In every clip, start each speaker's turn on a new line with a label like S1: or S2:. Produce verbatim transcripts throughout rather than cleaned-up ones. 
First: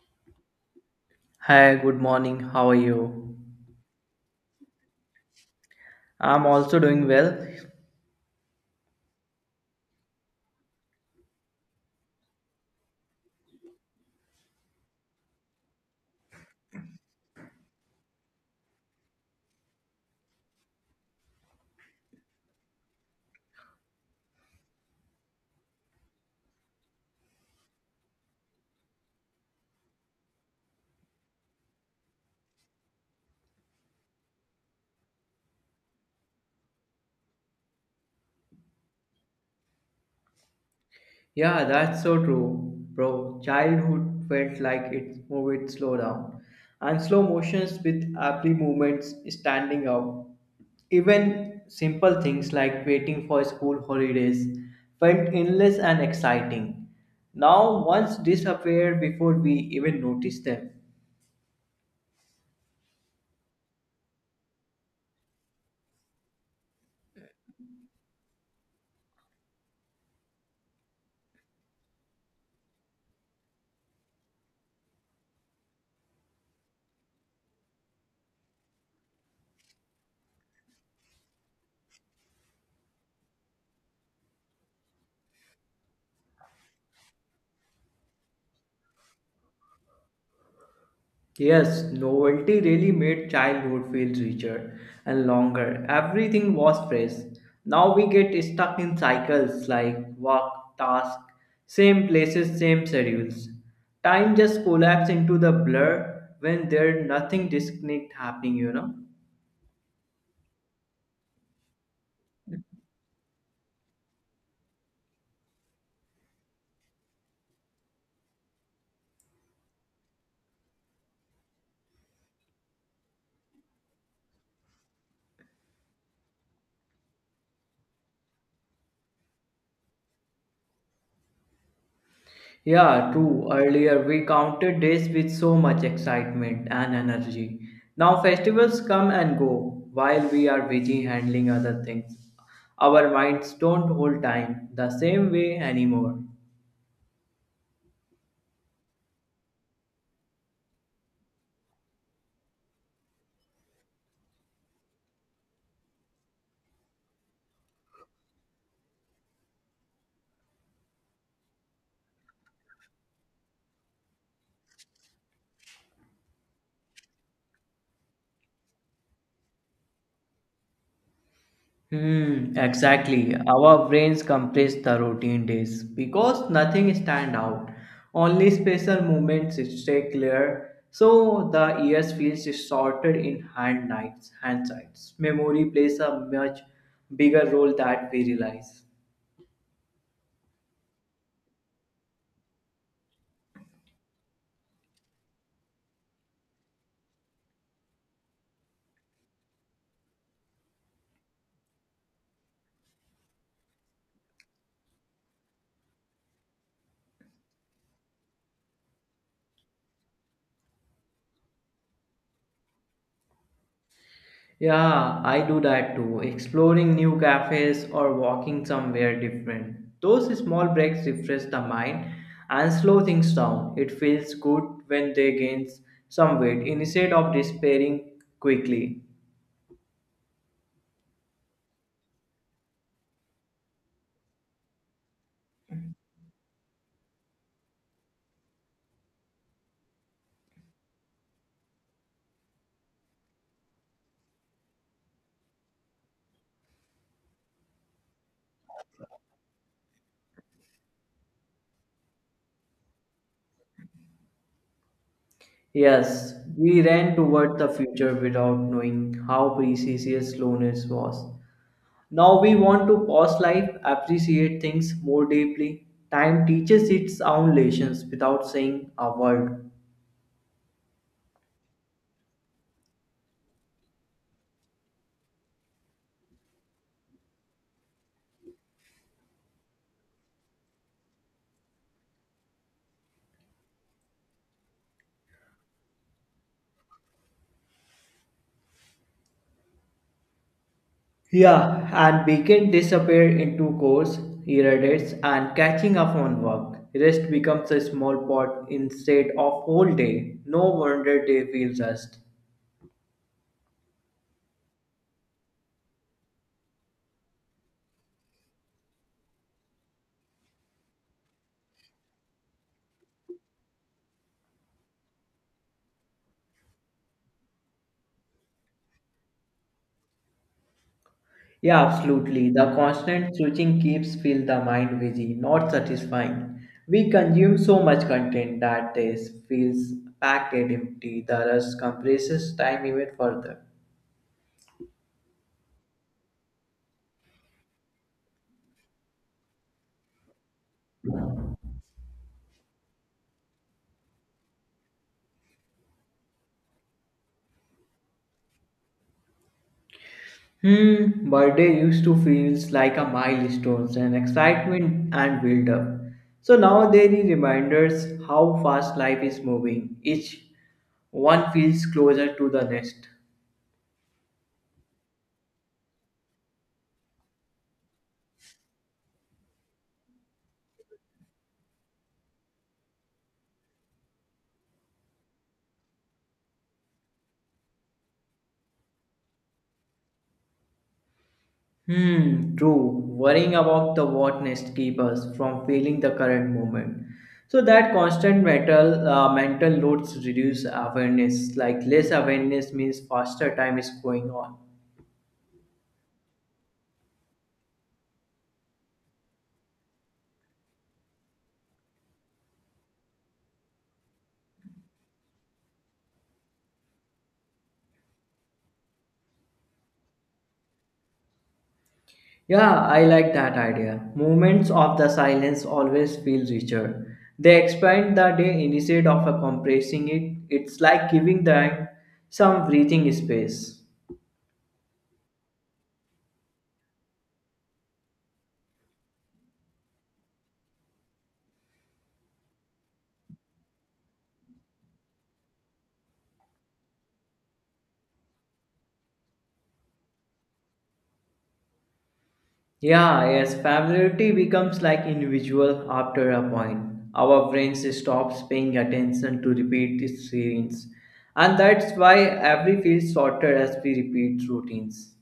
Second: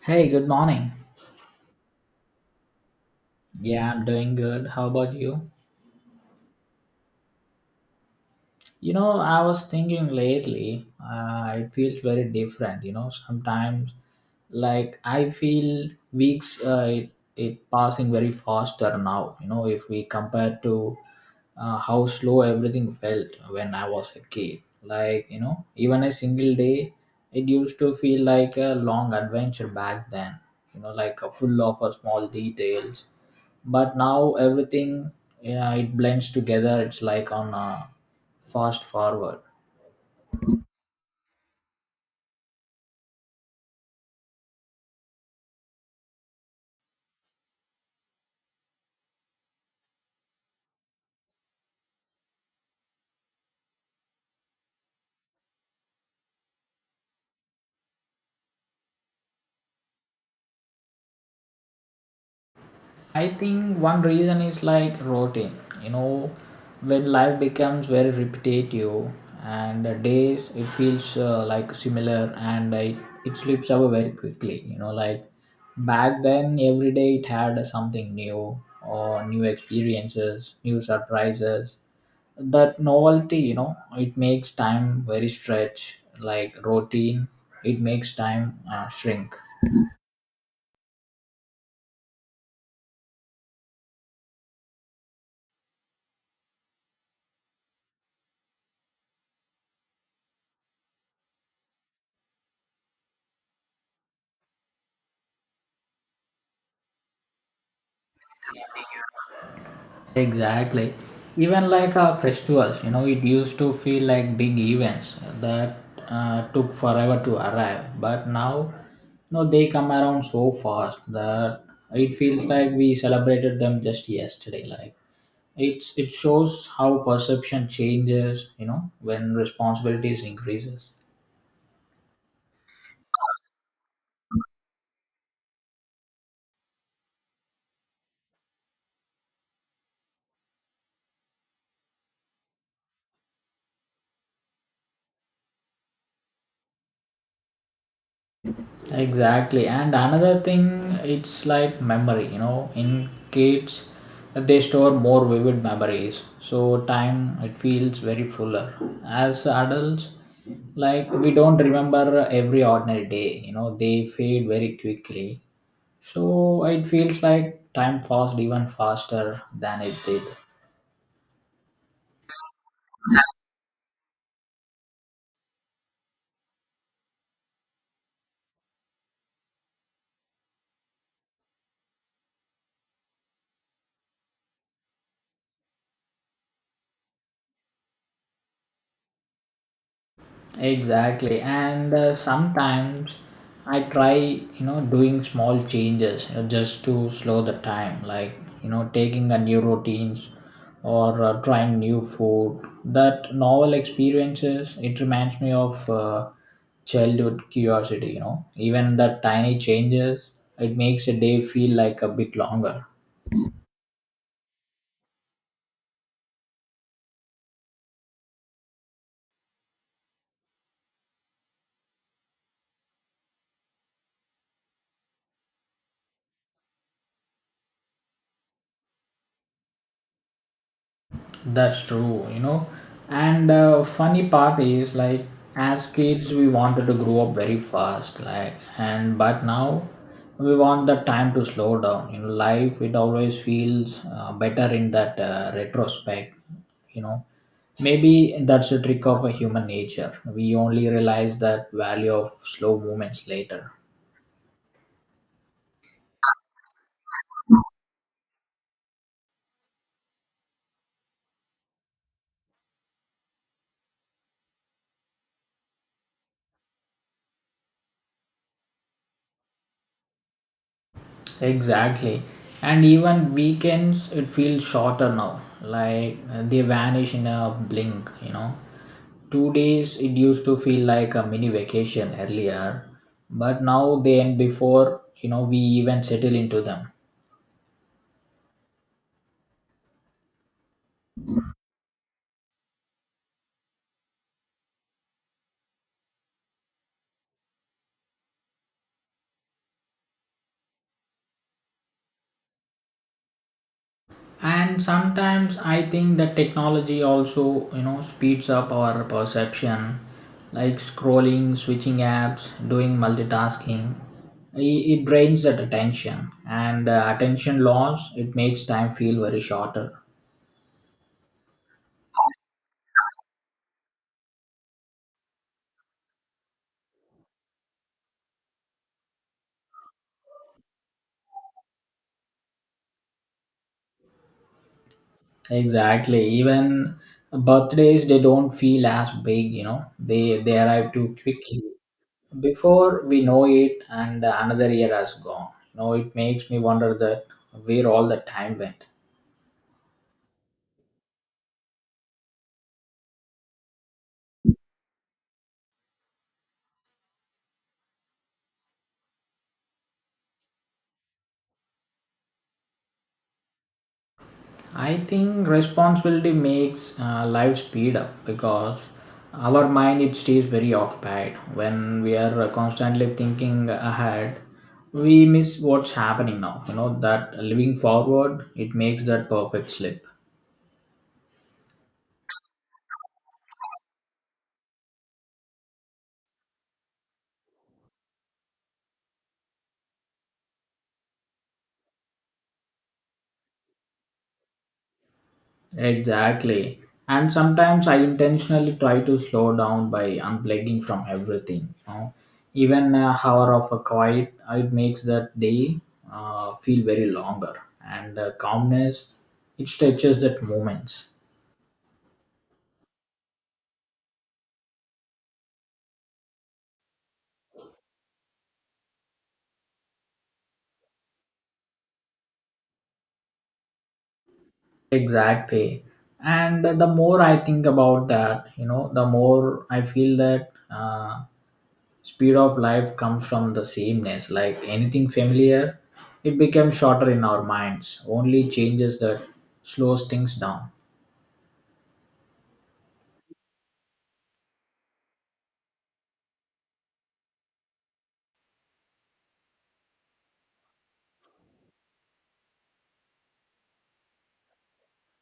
S1: Hey, good morning.
S2: Hi, good morning. How are you?
S1: Yeah, I'm doing good. How about you?
S2: I'm also doing well.
S1: You know, I was thinking lately, uh, it feels very different. You know, sometimes like I feel weeks, uh, it, it passing very faster now you know if we compare to uh, how slow everything felt when I was a kid like you know even a single day it used to feel like a long adventure back then you know like a full of uh, small details. But now everything, yeah, it blends together. It's like on a fast forward.
S2: Yeah, that's so true, bro. Childhood felt like it moved slow down, and slow motions with aptly movements standing out. Even simple things like waiting for school holidays felt endless and exciting. Now, once disappeared before we even noticed them.
S1: I think one reason is like routine. You know, when life becomes very repetitive and the days it feels uh, like similar, and it, it slips away very quickly. You know, like back then every day it had something new or new experiences, new surprises. That novelty, you know, it makes time very stretch. Like routine, it makes time uh, shrink.
S2: Yes, novelty really made childhood feel richer and longer. Everything was fresh. Now we get stuck in cycles like work, task, same places, same schedules. Time just collapses into the blur when there's nothing distinct happening, you know.
S1: Exactly. Even like uh, festivals, you know, it used to feel like big events that uh, took forever to arrive. But now, you know, they come around so fast that it feels like we celebrated them just yesterday. Like it's it shows how perception changes, you know, when responsibilities increases.
S2: Yeah, true. Earlier we counted days with so much excitement and energy. Now festivals come and go while we are busy handling other things. Our minds don't hold time the same way anymore.
S1: Exactly. And another thing, it's like memory, you know, in kids, they store more vivid memories. So time, it feels very fuller. As adults, like we don't remember every ordinary day, you know, they fade very quickly. So it feels like time passed even faster than it did.
S2: Hmm, exactly. Our brains compress the routine days because nothing stand out. Only special moments stay clear. So the years feels shorter in hand nights, hand sights. Memory plays a much bigger role that we realize.
S1: Exactly, and uh, sometimes I try, you know, doing small changes, you know, just to slow the time, like, you know, taking a new routines or uh, trying new food. That novel experiences it reminds me of uh, childhood curiosity. You know, even the tiny changes it makes a day feel like a bit longer.
S2: Yeah, I do that too. Exploring new cafes or walking somewhere different. Those small breaks refresh the mind and slow things down. It feels good when they gain some weight instead of despairing quickly.
S1: That's true, you know. And uh, funny part is like as kids we wanted to grow up very fast, like and but now we want the time to slow down. In life, it always feels uh, better in that uh, retrospect, you know. Maybe that's a trick of a human nature. We only realize that value of slow movements later.
S2: Yes, we ran toward the future without knowing how precious slowness was. Now we want to pause life, appreciate things more deeply. Time teaches its own lessons without saying a word.
S1: Exactly. And even weekends, it feels shorter now. Like uh, they vanish in a blink, you know. Two days it used to feel like a mini vacation earlier, but now they end before you know we even settle into them.
S2: Yeah, and weekend disappear into course, irradiates, and catching up on work. Rest becomes a small pot instead of whole day. No wonder they feel rust.
S1: And sometimes I think that technology also you know speeds up our perception, like scrolling, switching apps, doing multitasking. I- it drains that attention, and uh, attention loss it makes time feel very shorter.
S2: Yeah, absolutely. The constant switching keeps feel the mind busy, not satisfying. We consume so much content that this feels packed and empty. The rust compresses time even further.
S1: Exactly. Even birthdays, they don't feel as big, you know. They they arrive too quickly. Before we know it, and another year has gone. You know, it makes me wonder that where all the time went.
S2: Hmm, birthday used to feels like a milestone and excitement and build up. So nowadays it reminders how fast life is moving. Each one feels closer to the next.
S1: I think responsibility makes uh, life speed up because our mind it stays very occupied when we are uh, constantly thinking ahead. We miss what's happening now. You know that living forward it makes that perfect slip.
S2: Hmm, true. Worrying about the what next keep us from feeling the current moment. So that constant mental uh, mental loads reduce awareness. Like less awareness means faster time is going on.
S1: Exactly. And sometimes I intentionally try to slow down by unplugging from everything. You know? Even an hour of a quiet, uh, it makes that day uh, feel very longer. And uh, calmness, it stretches that moments.
S2: Yeah, I like that idea. Moments of the silence always feel richer. They expand the day instead of compressing it. It's like giving them some breathing space.
S1: Exactly. And the more I think about that, you know, the more I feel that uh, speed of life comes from the sameness, like anything familiar, it becomes shorter in our minds, only changes that slows things down.
S2: Yeah, yes, familiarity becomes like individual after a point. Our brains stops paying attention to repeat scenes, and that's why every feels shorter as we repeat routines.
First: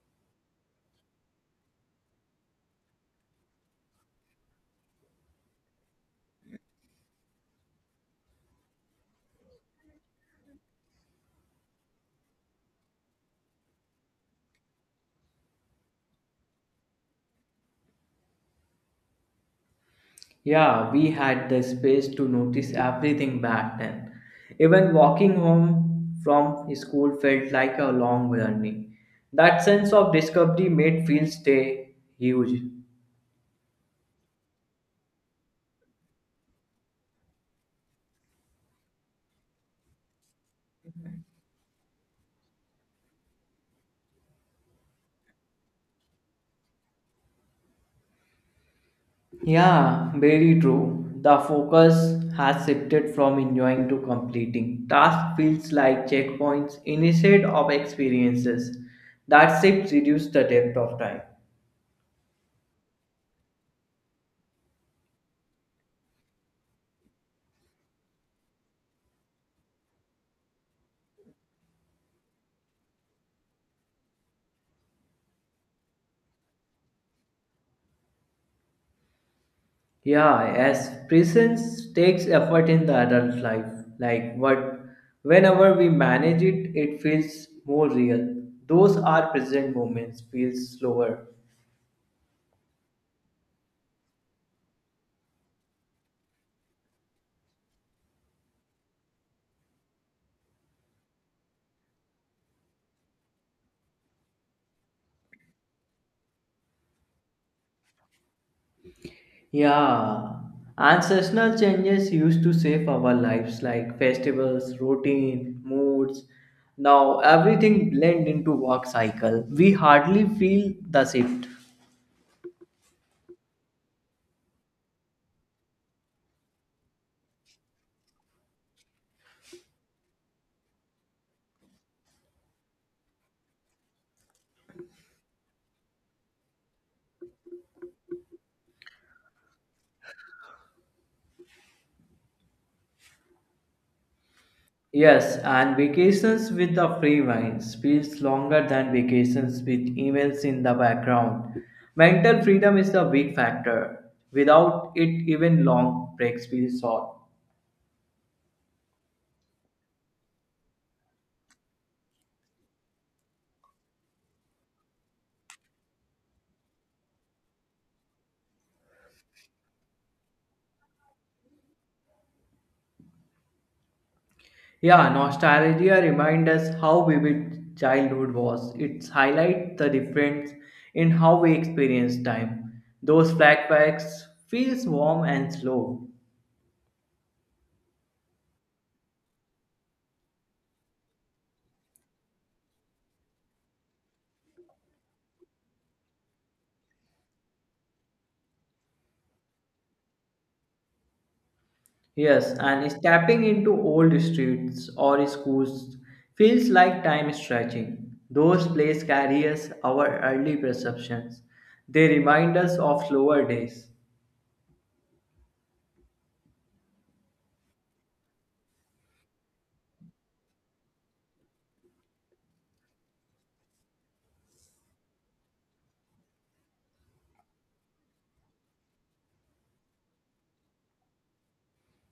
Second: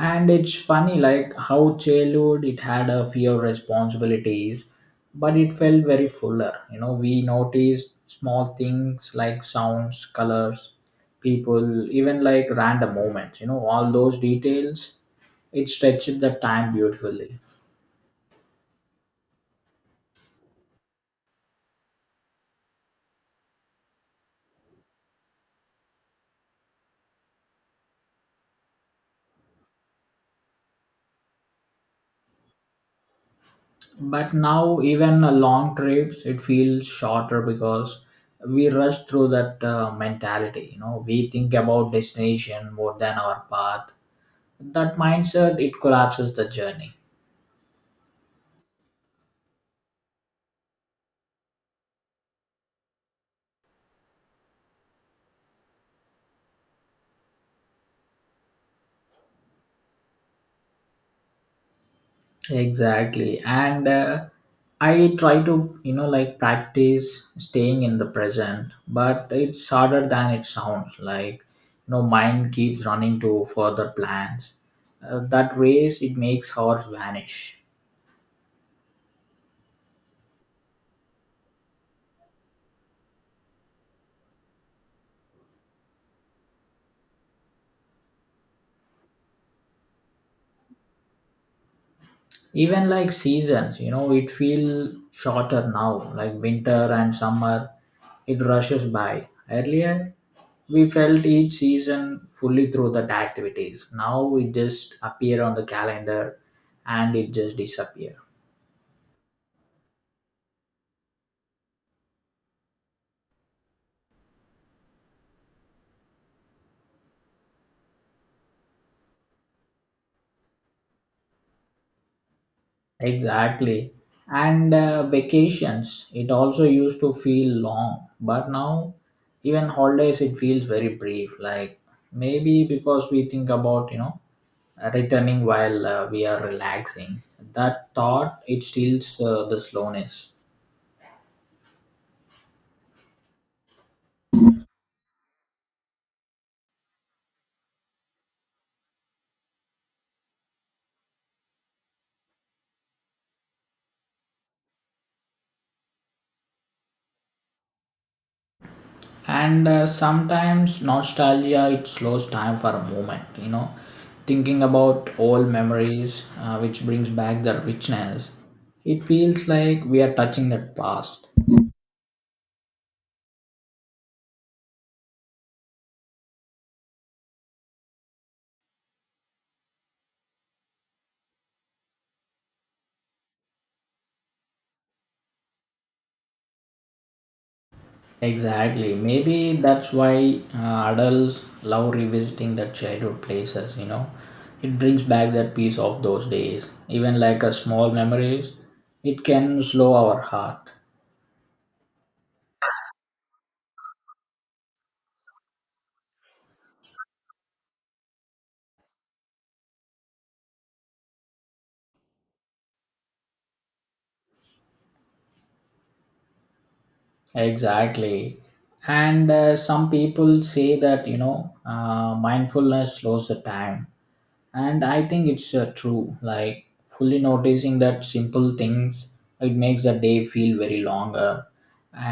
S1: And it's funny, like how childhood it had a few responsibilities, but it felt very fuller. You know, we noticed small things like sounds, colors, people, even like random moments, you know, all those details, it stretched the time beautifully.
S2: Yeah, we had the space to notice everything back then. Even walking home from school felt like a long journey. That sense of discovery made fields stay huge.
S1: But now, even uh, long trips, it feels shorter because we rush through that uh, mentality. You know, we think about destination more than our path. That mindset it collapses the journey.
S2: Yeah, very true. The focus has shifted from enjoying to completing. Task feels like checkpoints instead of experiences. That shift reduced the depth of time.
S1: Exactly, and uh, I try to you know like practice staying in the present, but it's harder than it sounds. Like you know, mind keeps running to further plans. Uh, that race it makes hours vanish.
S2: Yeah, as presence takes effort in the adult life, like what whenever we manage it, it feels more real. Those are present moments feel slower.
S1: Even like seasons you know it feel shorter now, like winter and summer it rushes by earlier. We felt each season fully through that activities. Now it just appear on the calendar and it just disappear.
S2: Yeah. Ancestral changes used to shape our lives like festivals, routine, moods. Now everything blend into work cycle. We hardly feel the shift.
S1: Exactly. And uh, vacations, it also used to feel long, but now even holidays it feels very brief. Like maybe because we think about you know returning while uh, we are relaxing. That thought it steals uh, the slowness.
S2: Yes, and vacations with a free mind feels longer than vacations with emails in the background. Mental freedom is the big factor. Without it, even long breaks feel short.
S1: And uh, sometimes nostalgia it slows time for a moment. You know, thinking about old memories, uh, which brings back the richness. It feels like we are touching that past.
S2: Yeah, nostalgia reminds us how vivid childhood was. It highlights the difference in how we experience time. Those flashbacks feels warm and slow.
S1: Exactly. Maybe that's why uh, adults love revisiting that childhood places, you know. It brings back that piece of those days. Even like a small memories, it can slow our heart.
S2: Yes, and stepping into old streets or schools feels like time stretching. Those places carry us our early perceptions. They remind us of slower days.
S1: Exactly. And uh, some people say that, you know, uh, mindfulness slows the time. And I think it's uh, true, like fully noticing that simple things it makes the day feel very longer.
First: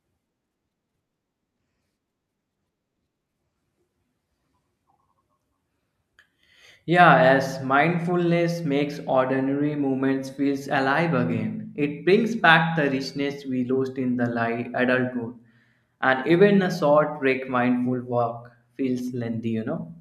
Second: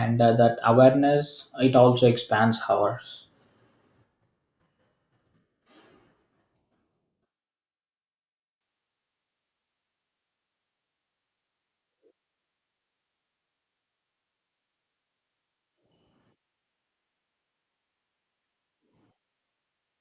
S1: And uh, that awareness it also expands hours.
S2: Yeah, as mindfulness makes ordinary moments feels alive again. It brings back the richness we lost in the light adulthood. And even a short break mindful walk feels lengthy, you know.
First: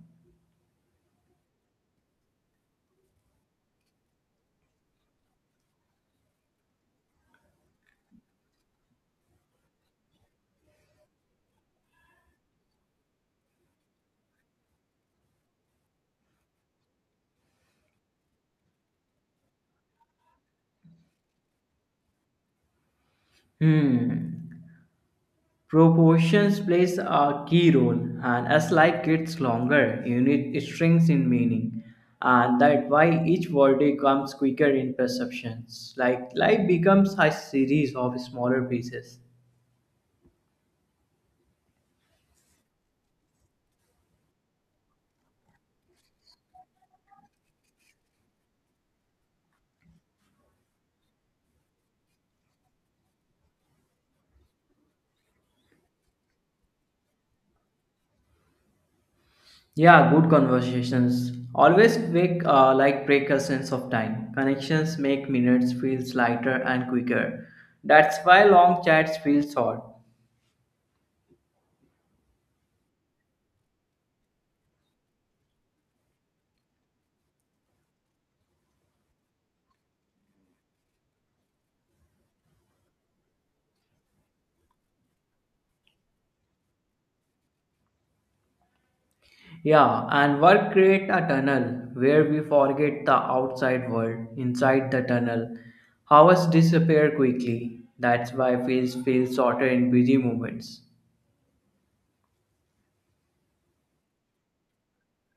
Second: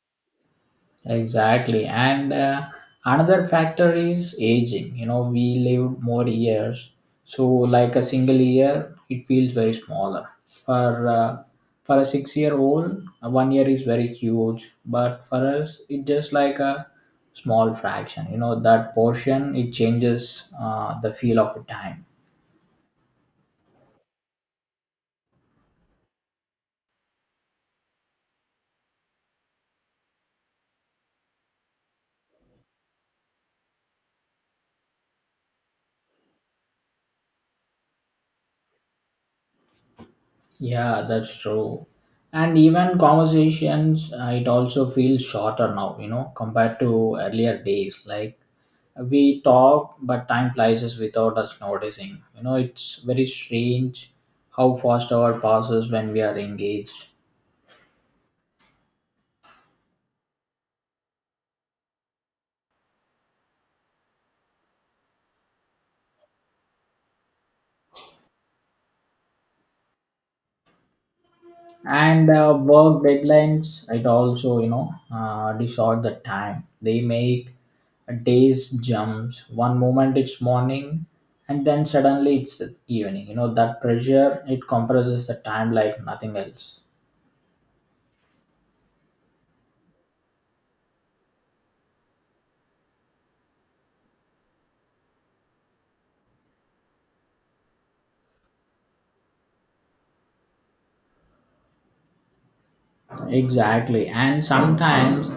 S1: Exactly. And uh, another factor is aging. You know, we live more years. So, like a single year, it feels very smaller. For uh, for a six year old, one year is very huge. But for us, it's just like a small fraction. You know, that portion, it changes uh, the feel of a time.
S2: Hmm. Proportions plays a key role, and as life gets longer, unit shrinks in meaning, and that why each verdict comes quicker in perceptions. Like life becomes a series of smaller pieces.
S1: Yeah, that's true. And even conversations, uh, it also feels shorter now, you know, compared to earlier days. Like, we talk but time flies us without us noticing. You know it's very strange how fast hour passes when we are engaged.
S2: Yeah, good conversations always make uh, like break a sense of time. Connections make minutes feels lighter and quicker. That's why long chats feel short.
S1: And uh, work deadlines it also you know uh, distort the time. They make days jumps. One moment it's morning, and then suddenly it's the evening you know That pressure it compresses the time like nothing else.
S2: Yeah, and work create a tunnel where we forget the outside world. Inside the tunnel, hours disappear quickly. That's why feels feel shorter in busy moments.
S1: Exactly. And sometimes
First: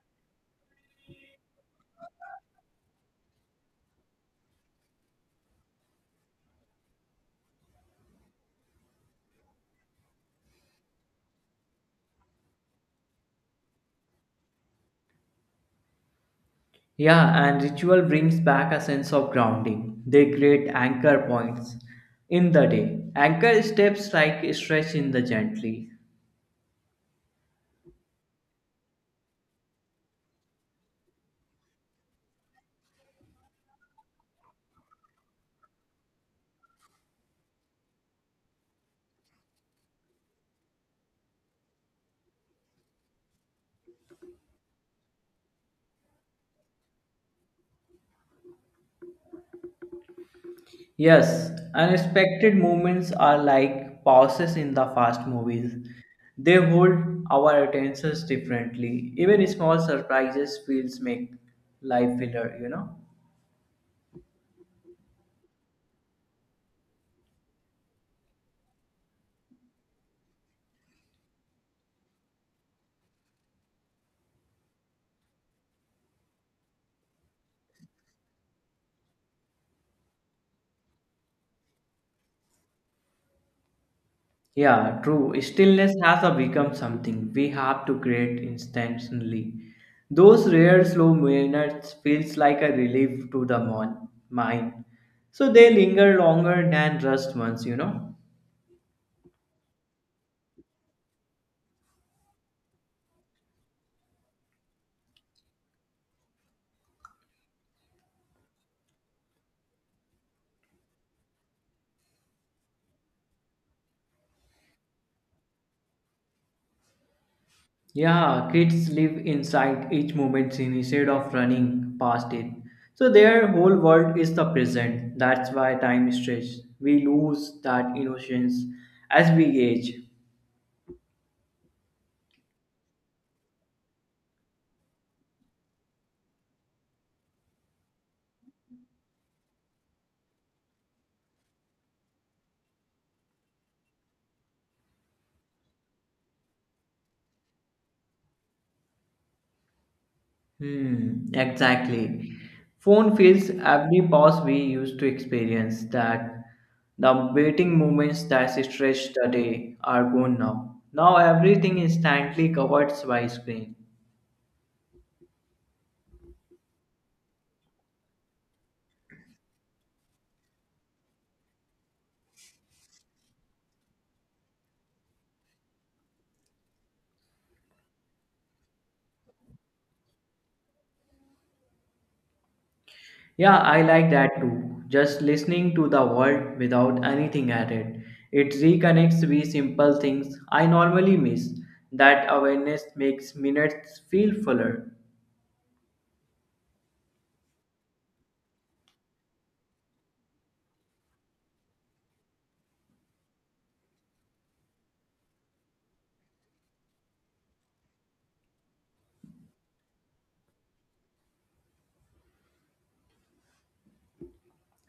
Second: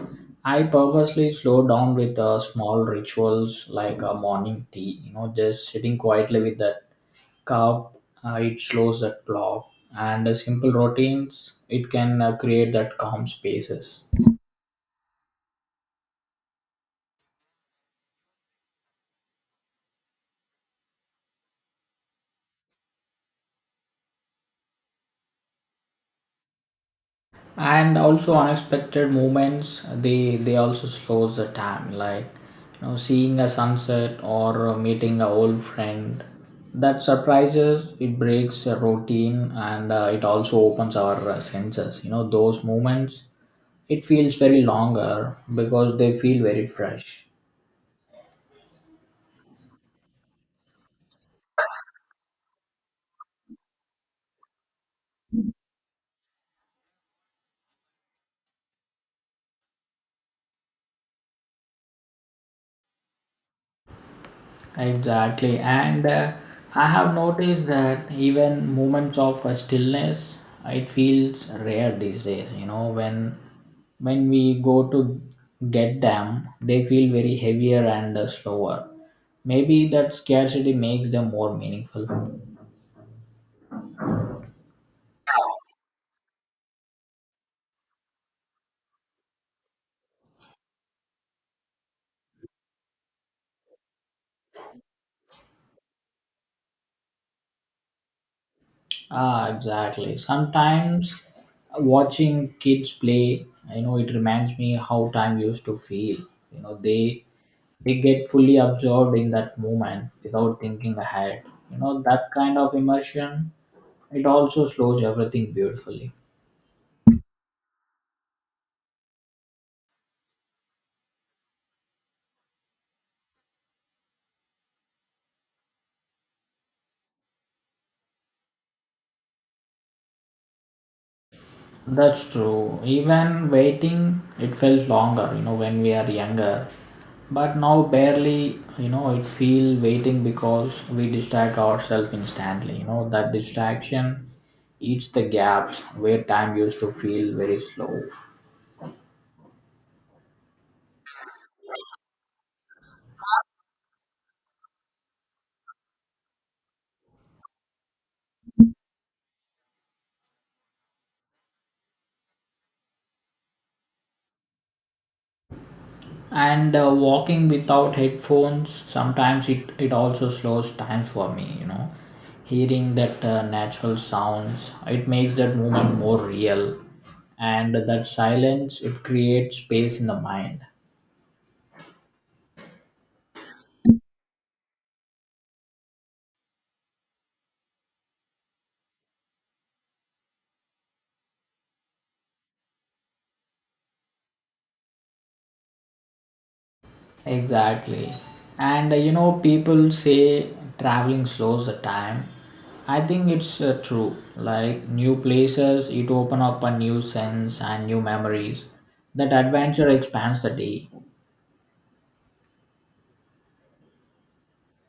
S1: I purposely slow down with uh, small rituals, like a morning tea, you know, just sitting quietly with that cup. Uh, it slows that clock. And uh, simple routines, it can uh, create that calm spaces.
S2: Yeah, and ritual brings back a sense of grounding. They create anchor points in the day. Anchor steps like stretch in the gently.
S1: And also unexpected moments they they also slows the time, like you know seeing a sunset or uh, meeting a old friend. That surprises it breaks a routine. And uh, it also opens our uh, senses. You know those moments it feels very longer because they feel very fresh.
S2: Yes, unexpected moments are like pauses in the fast movies. They hold our attentions differently. Even small surprises feels make life filler, you know?
S1: Exactly. And uh, I have noticed that even moments of uh, stillness, it feels rare these days. You know, when when we go to get them, they feel very heavier and uh, slower. Maybe that scarcity makes them more meaningful.
S2: Yeah, true. Stillness has a become something we have to create instantly. Those rare slow minutes feels like a relief to the mon- mind. So they linger longer than rust ones, you know?
S1: Ah, exactly. Sometimes watching kids play, you know, it reminds me how time used to feel. You know, they they get fully absorbed in that moment without thinking ahead. You know, that kind of immersion, it also slows everything beautifully.
S2: Yeah, kids live inside each moment instead of running past it. So their whole world is the present. That's why time stretches. We lose that innocence as we age.
S1: That's true. Even waiting, it felt longer, you know, when we are younger. But now barely, you know, it feel waiting because we distract ourselves instantly. You know, that distraction eats the gaps where time used to feel very slow.
S2: Hmm, exactly. Phone fills every pause we used to experience that the waiting moments that stretch the day are gone now. Now everything is instantly covered by screen.
S1: And uh, walking without headphones sometimes it, it also slows time for me. You know hearing that uh, natural sounds it makes that moment more real. And that silence it creates space in the mind.
S2: Yeah, I like that too. Just listening to the world without anything added. It reconnects with simple things I normally miss. That awareness makes minutes feel fuller.
S1: Exactly. And uh, you know people say traveling slows the time. I think it's uh, true, like new places it open up a new sense and new memories. That adventure expands the day.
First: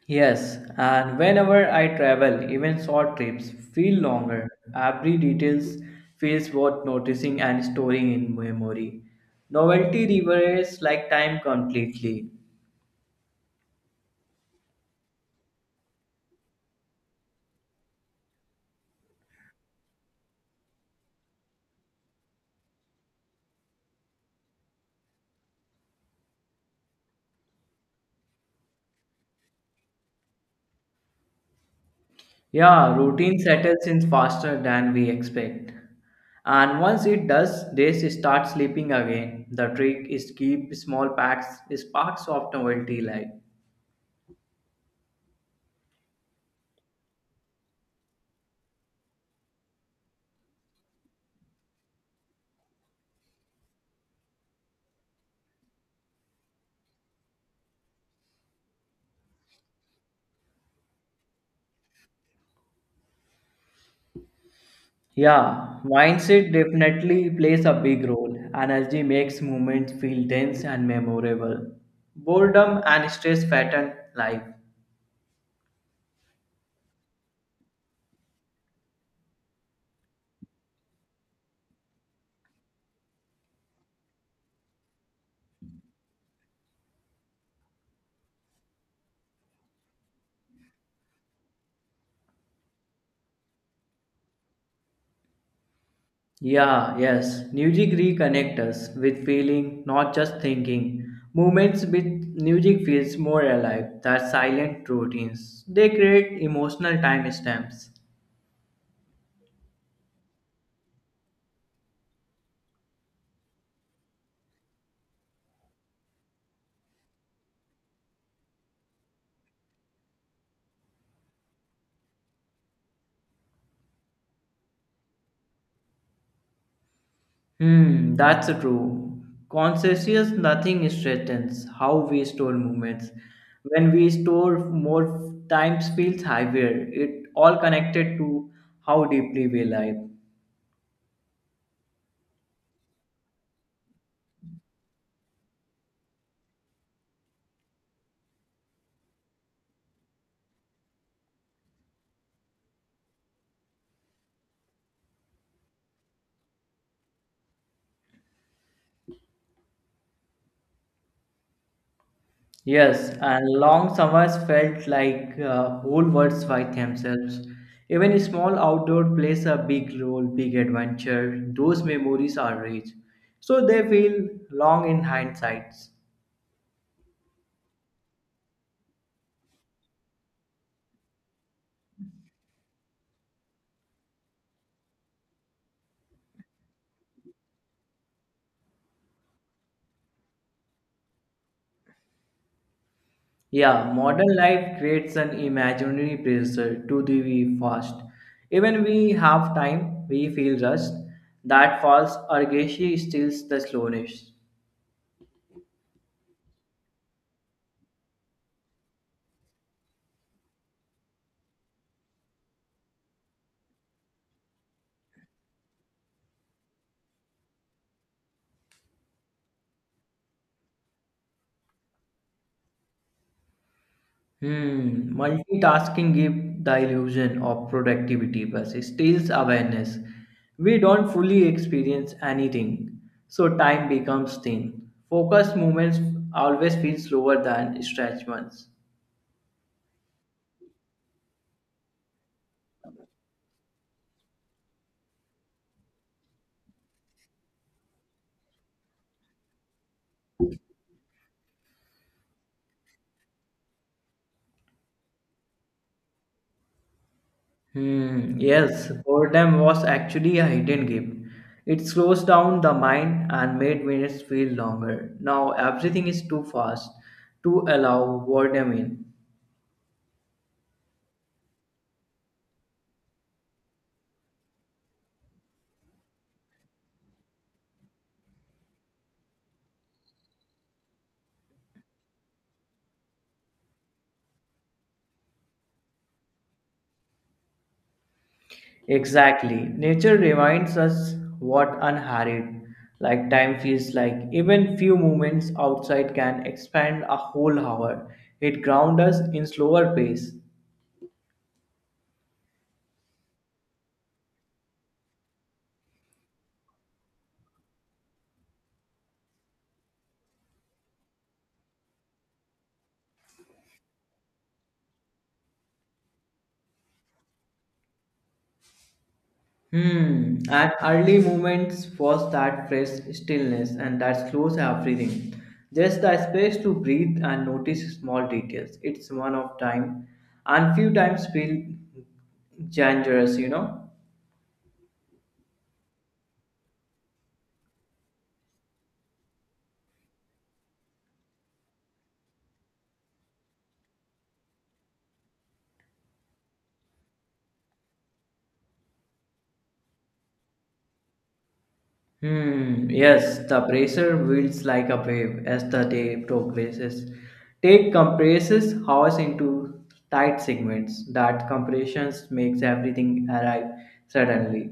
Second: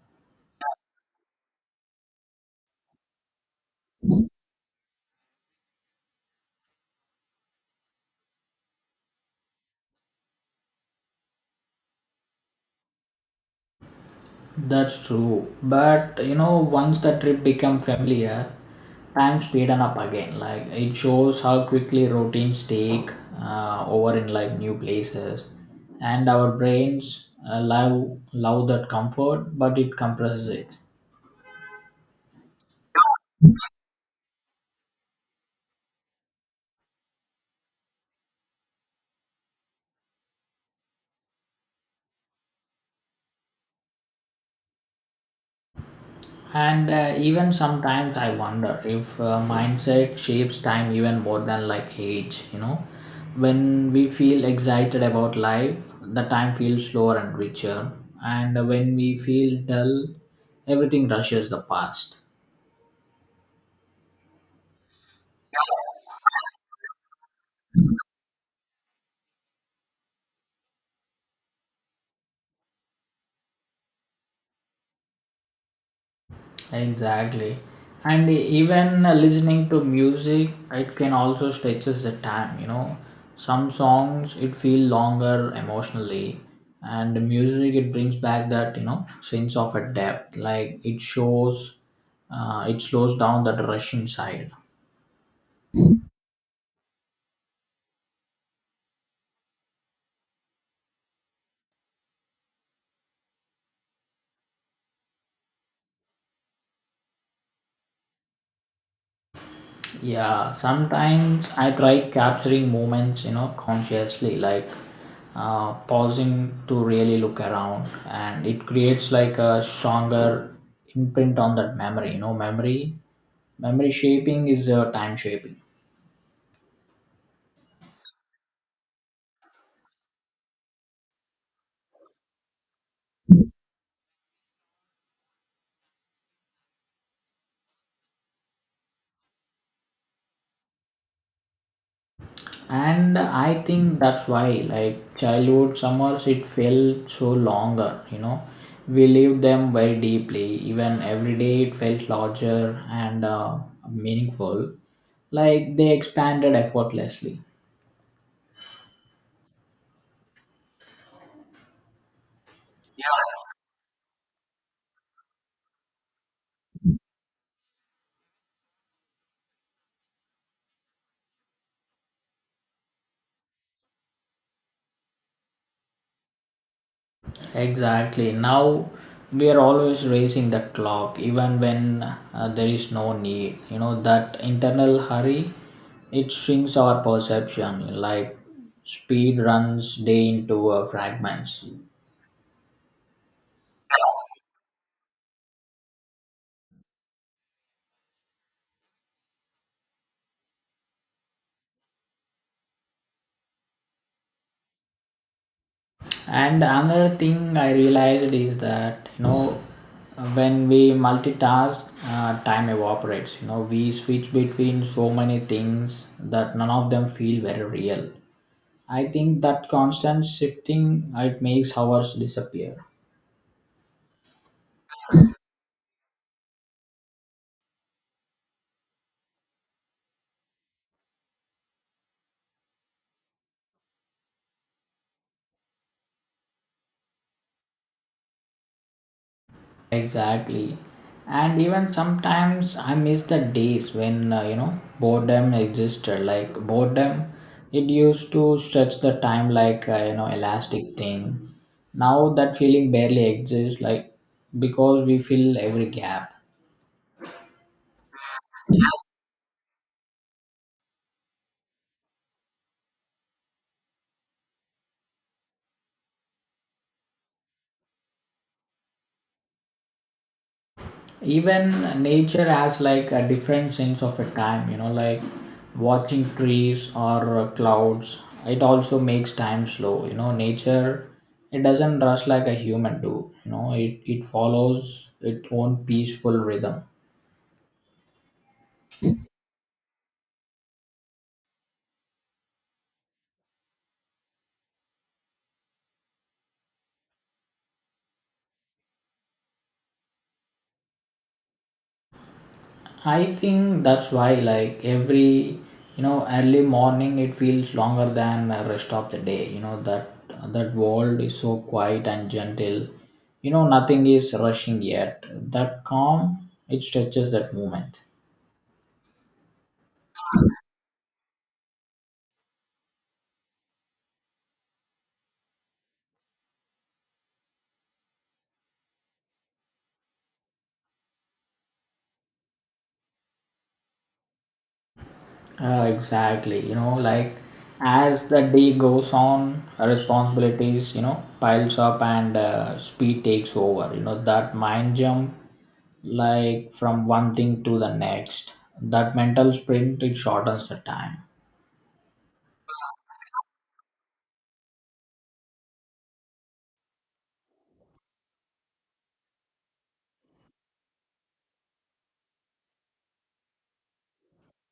S2: Yes, and whenever I travel, even short trips feel longer. Every details feels worth noticing and storing in memory. Novelty reveals like time completely.
S1: That's true. But you know, once the trip become familiar, time speeden up again. Like it shows how quickly routines take uh, over in like new places, and our brains uh, love love that comfort, but it compresses it.
S2: Yeah, routine settles in faster than we expect. And once it does, they start sleeping again. The trick is keep small packs, sparks of novelty like.
S1: And uh, even sometimes I wonder if uh, mindset shapes time even more than like age, you know. When we feel excited about life, the time feels slower and richer. And when we feel dull, everything rushes the past.
S2: Yeah, mindset definitely plays a big role. Energy makes movements feel dense and memorable. Boredom and stress pattern life.
S1: Exactly. And even listening to music, it can also stretches the time, you know. Some songs it feel longer emotionally, and the music it brings back that, you know, sense of a depth. Like it shows uh, it slows down that rush inside.
S2: Yeah, yes. Music reconnect us with feeling, not just thinking. Moments with music feels more alive than silent routines. They create emotional timestamps.
S1: Yeah, sometimes I try capturing moments, you know, consciously, like uh, pausing to really look around, and it creates like a stronger imprint on that memory. You know, memory, memory shaping is uh, time shaping.
S2: Hmm, that's true. Conscious nothing strengthens how we store moments. When we store more times feels heavier. It all connected to how deeply we live.
S1: And I think that's why, like, childhood summers, it felt so longer, you know. We lived them very deeply. Even every day it felt larger and uh, meaningful, like they expanded effortlessly.
S2: Yes, and long summers felt like uh, whole worlds by themselves. Even small outdoor plays a big role, big adventure. Those memories are rich, so they feel long in hindsight.
S1: Exactly. Now we are always racing the clock even when uh, there is no need, you know, that internal hurry. It shrinks our perception, like speed runs day into uh, fragments.
S2: Yeah, modern life creates an imaginary pressure to be fast. Even we have time, we feel rushed. That false urgency steals the slowness.
S1: And another thing I realized is that, you know, when we multitask, uh, time evaporates. You know, we switch between so many things that none of them feel very real. I think that constant shifting, it makes hours disappear.
S2: Hmm. Multitasking gives the illusion of productivity but steals awareness. We don't fully experience anything, so time becomes thin. Focused movements always feel slower than stretched ones.
S1: Exactly. And even sometimes I miss the days when, uh, you know, boredom existed. Like, boredom, it used to stretch the time like, uh, you know, elastic thing. Now that feeling barely exists, like, because we fill every gap.
S2: Hmm. Yes, boredom was actually a hidden gift. It slows down the mind and made minutes feel longer. Now everything is too fast to allow boredom in.
S1: Even nature has, like, a different sense of a time, you know, like watching trees or uh, clouds. It also makes time slow, you know. Nature, it doesn't rush like a human do, you know. It, it follows its own peaceful rhythm.
S2: Exactly. Nature reminds us what unhurried, like time feels like. Even few moments outside can expand a whole hour. It grounds us in slower pace.
S1: I think that's why, like, every, you know, early morning, it feels longer than the rest of the day. You know, that that world is so quiet and gentle. You know, nothing is rushing yet. That calm, it stretches that moment.
S2: Hmm. And early moments was that fresh stillness and that slows everything. Just the space to breathe and notice small details. It's one of time, and few times feel dangerous. You know.
S1: Uh, exactly. You know, like, as the day goes on, responsibilities, you know, piles up and uh, speed takes over. You know, that mind jump, like from one thing to the next, that mental sprint, it shortens the time.
S2: Hmm. Yes, the bracer wields like a wave as the day progresses. Take compresses horse into tight segments. That compressions makes everything arrive suddenly.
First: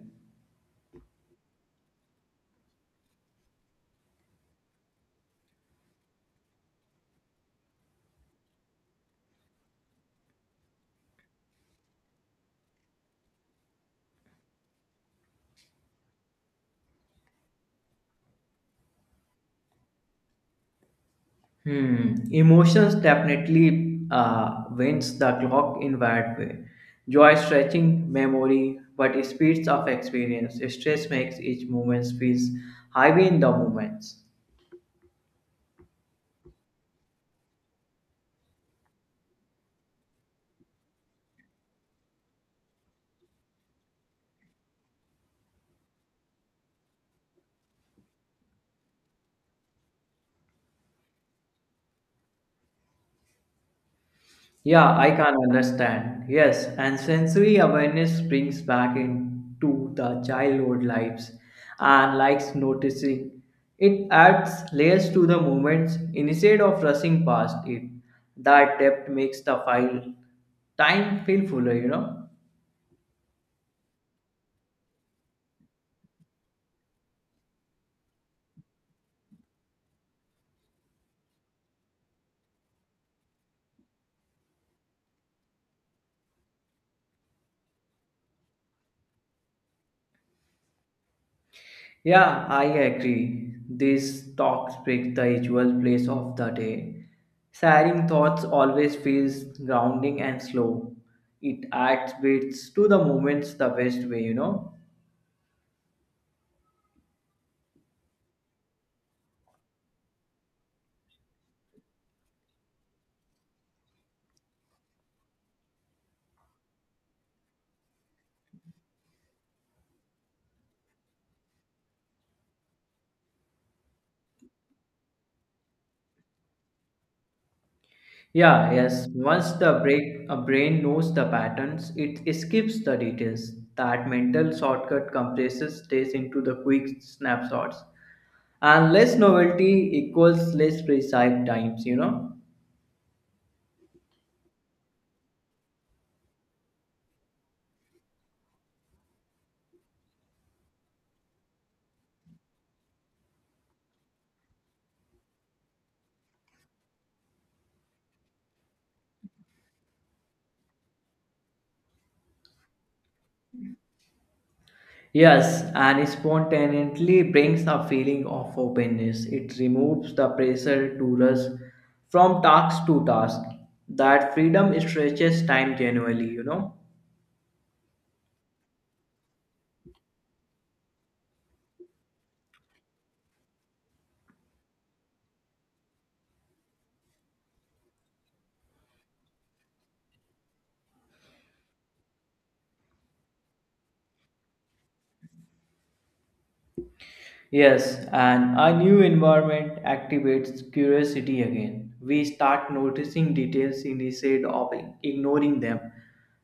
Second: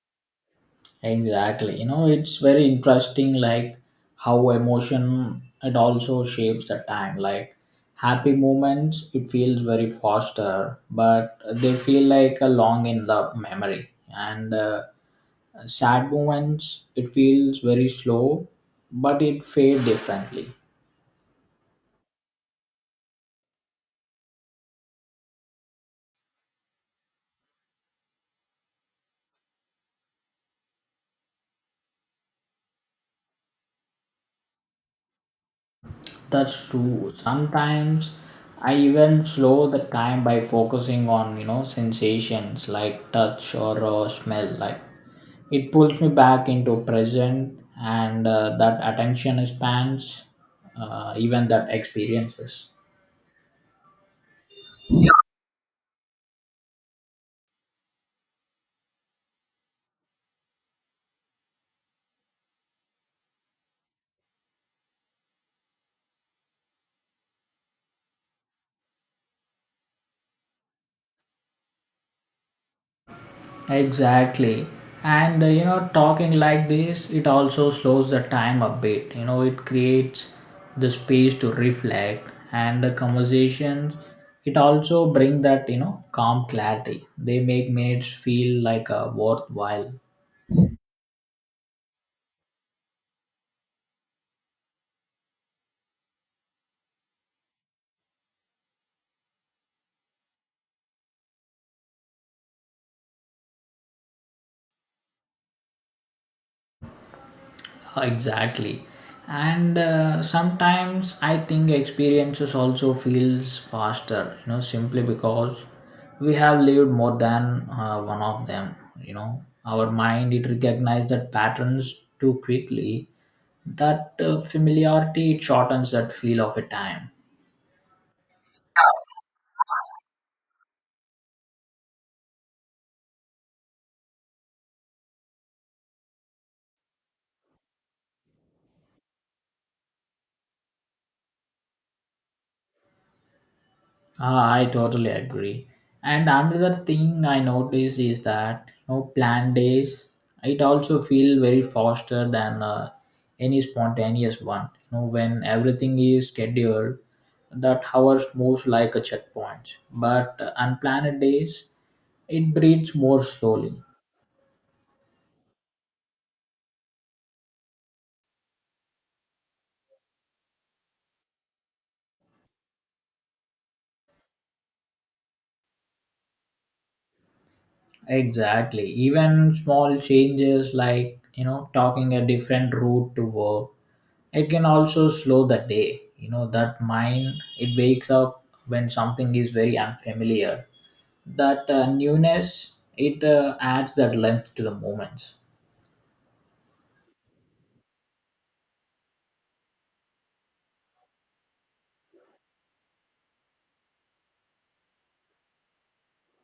S1: Exactly. You know, it's very interesting, like how emotion, it also shapes the time. Like happy moments, it feels very faster, but they feel like a long in the memory. And uh, sad moments, it feels very slow, but it fades differently.
S2: Hmm. Emotions definitely uh, wins the clock in bad way. Joy stretching memory, but speeds of experience. Stress makes each moment feels heavy in the moments.
S1: That's true. Sometimes I even slow the time by focusing on, you know, sensations like touch or uh, smell. Like, it pulls me back into present and uh, that attention spans, uh, even that experiences.
S2: Yeah, I can understand. Yes, and sensory awareness brings back into the childhood lives and likes noticing. It adds layers to the moments instead of rushing past it. That depth makes the file time feel fuller, you know.
S1: Exactly. And uh, you know, talking like this, it also slows the time a bit. You know, it creates the space to reflect and the conversations. It also bring that, you know, calm clarity. They make minutes feel like a worthwhile.
S2: Yeah, I agree. These talks break the usual pace of the day. Sharing thoughts always feels grounding and slow. It adds bits to the moments the best way, you know.
S1: Exactly. And uh, sometimes I think experiences also feels faster, you know, simply because we have lived more than uh, one of them. You know, our mind, it recognizes that patterns too quickly. That uh, familiarity, it shortens that feel of a time.
S2: Yeah, yes. Once the break, a brain knows the patterns, it skips the details. That mental shortcut compresses days into the quick snapshots. And less novelty equals less precise times, you know.
S1: Ah, I totally agree. And another thing I notice is that, you know, planned days. It also feel very faster than uh, any spontaneous one. You know, when everything is scheduled, that hours moves like a checkpoint. But uh, unplanned days, it breathes more slowly.
S2: Yes, and spontaneously brings a feeling of openness. It removes the pressure to rush from task to task. That freedom stretches time genuinely, you know.
S1: Exactly. Even small changes like, you know, talking a different route to work, it can also slow the day. You know, that mind, it wakes up when something is very unfamiliar. That uh, newness, it uh, adds that length to the moments.
S2: Yes, and a new environment activates curiosity again. We start noticing details instead of ignoring them.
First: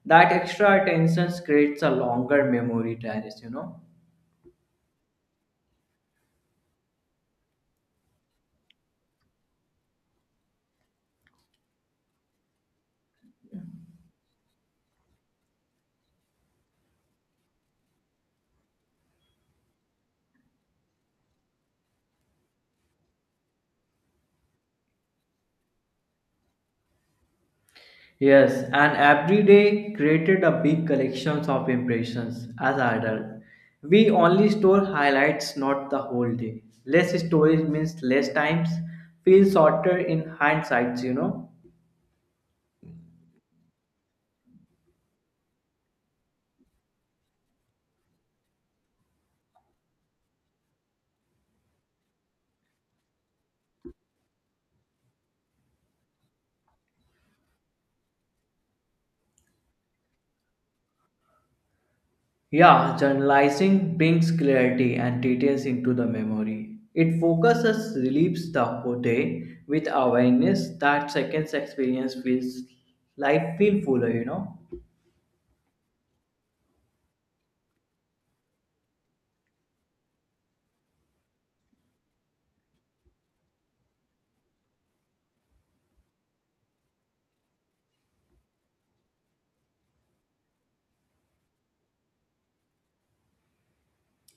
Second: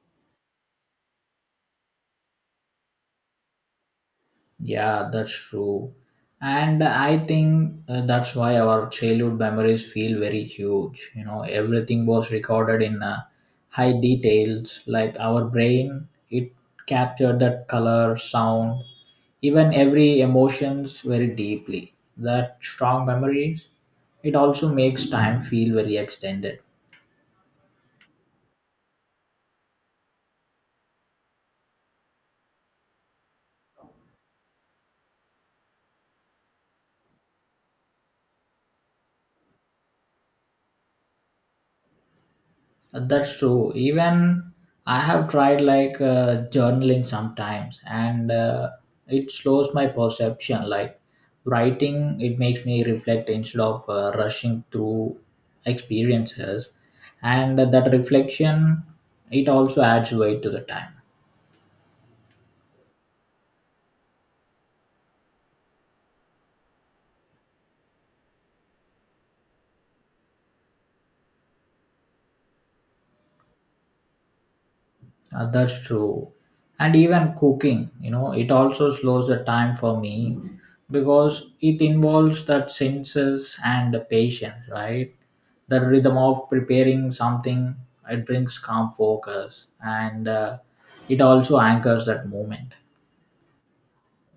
S2: That extra attention creates a longer memory terrace, you know.
S1: Yeah, that's true. And I think uh, that's why our childhood memories feel very huge. You know, everything was recorded in uh, high details. Like, our brain, it captured that color, sound, even every emotions very deeply. That strong memories, it also makes time feel very extended.
S2: Yes, and every day created a big collections of impressions as adult. We only store highlights, not the whole day. Less storage means less times, feel shorter in hindsight, you know.
S1: That's true. Even I have tried like uh, journaling sometimes, and uh, it slows my perception. Like writing, it makes me reflect instead of uh, rushing through experiences, and that reflection, it also adds weight to the time.
S2: Yeah, journalizing brings clarity and details into the memory. It focuses, relieves the whole day with awareness that seconds experience feels life feel fuller, you know.
S1: Uh, that's true. And even cooking, you know, it also slows the time for me because it involves that senses and the patience, right? The rhythm of preparing something, it brings calm focus and uh, it also anchors that moment.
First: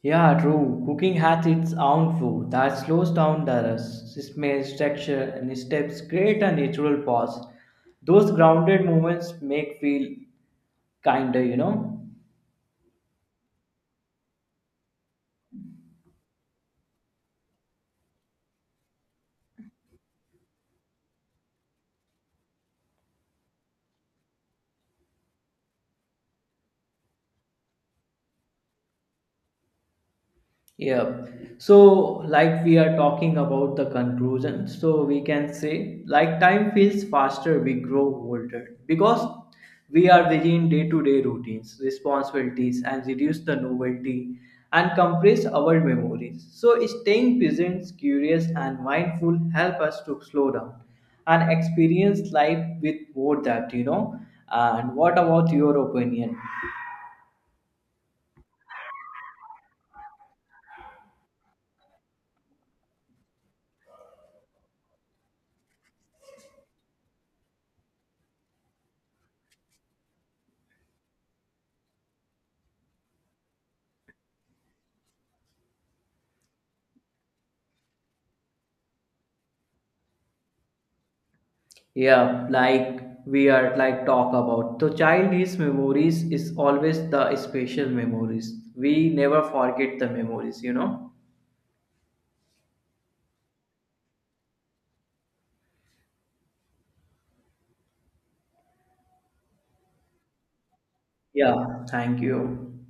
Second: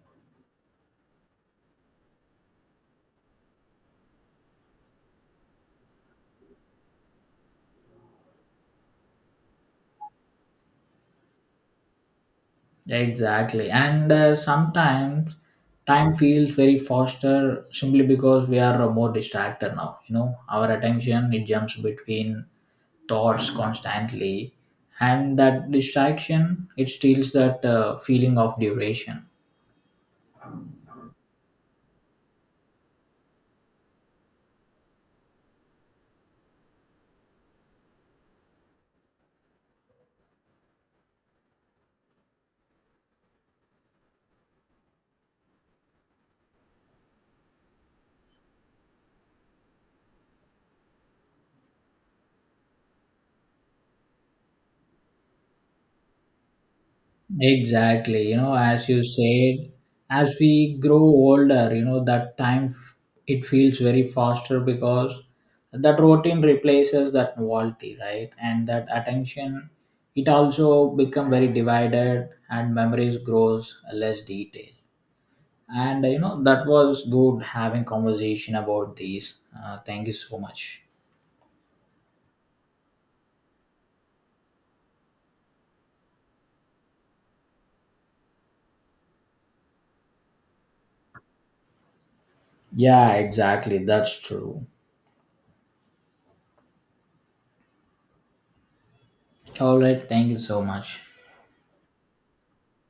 S2: Yeah, true. Cooking has its own flow that slows down the rust, smells, texture, and steps create a natural pause. Those grounded moments make feel kinder, you know.
S1: Exactly. And uh, sometimes time feels very faster simply because we are more distracted now. You know, our attention, it jumps between thoughts constantly, and that distraction, it steals that uh, feeling of duration.
S2: Yeah. So, like we are talking about the conclusion, so we can say, like, time feels faster, we grow older because we are within day to day routines, responsibilities, and reduce the novelty and compress our memories. So, staying present, curious, and mindful help us to slow down and experience life with more depth, you know. And what about your opinion?
S1: Exactly. You know, as you said, as we grow older, you know, that time f- it feels very faster because that routine replaces that novelty, right? And that attention, it also become very divided, and memories grows less detailed. And uh, you know, that was good having conversation about these. Uh, thank you so much.
S2: Yeah, like we are like talk about the child's memories is always the special memories. We never forget the memories, you know?
S1: Yeah, exactly. That's true. All right. Thank you so much.
S2: Yeah, thank you.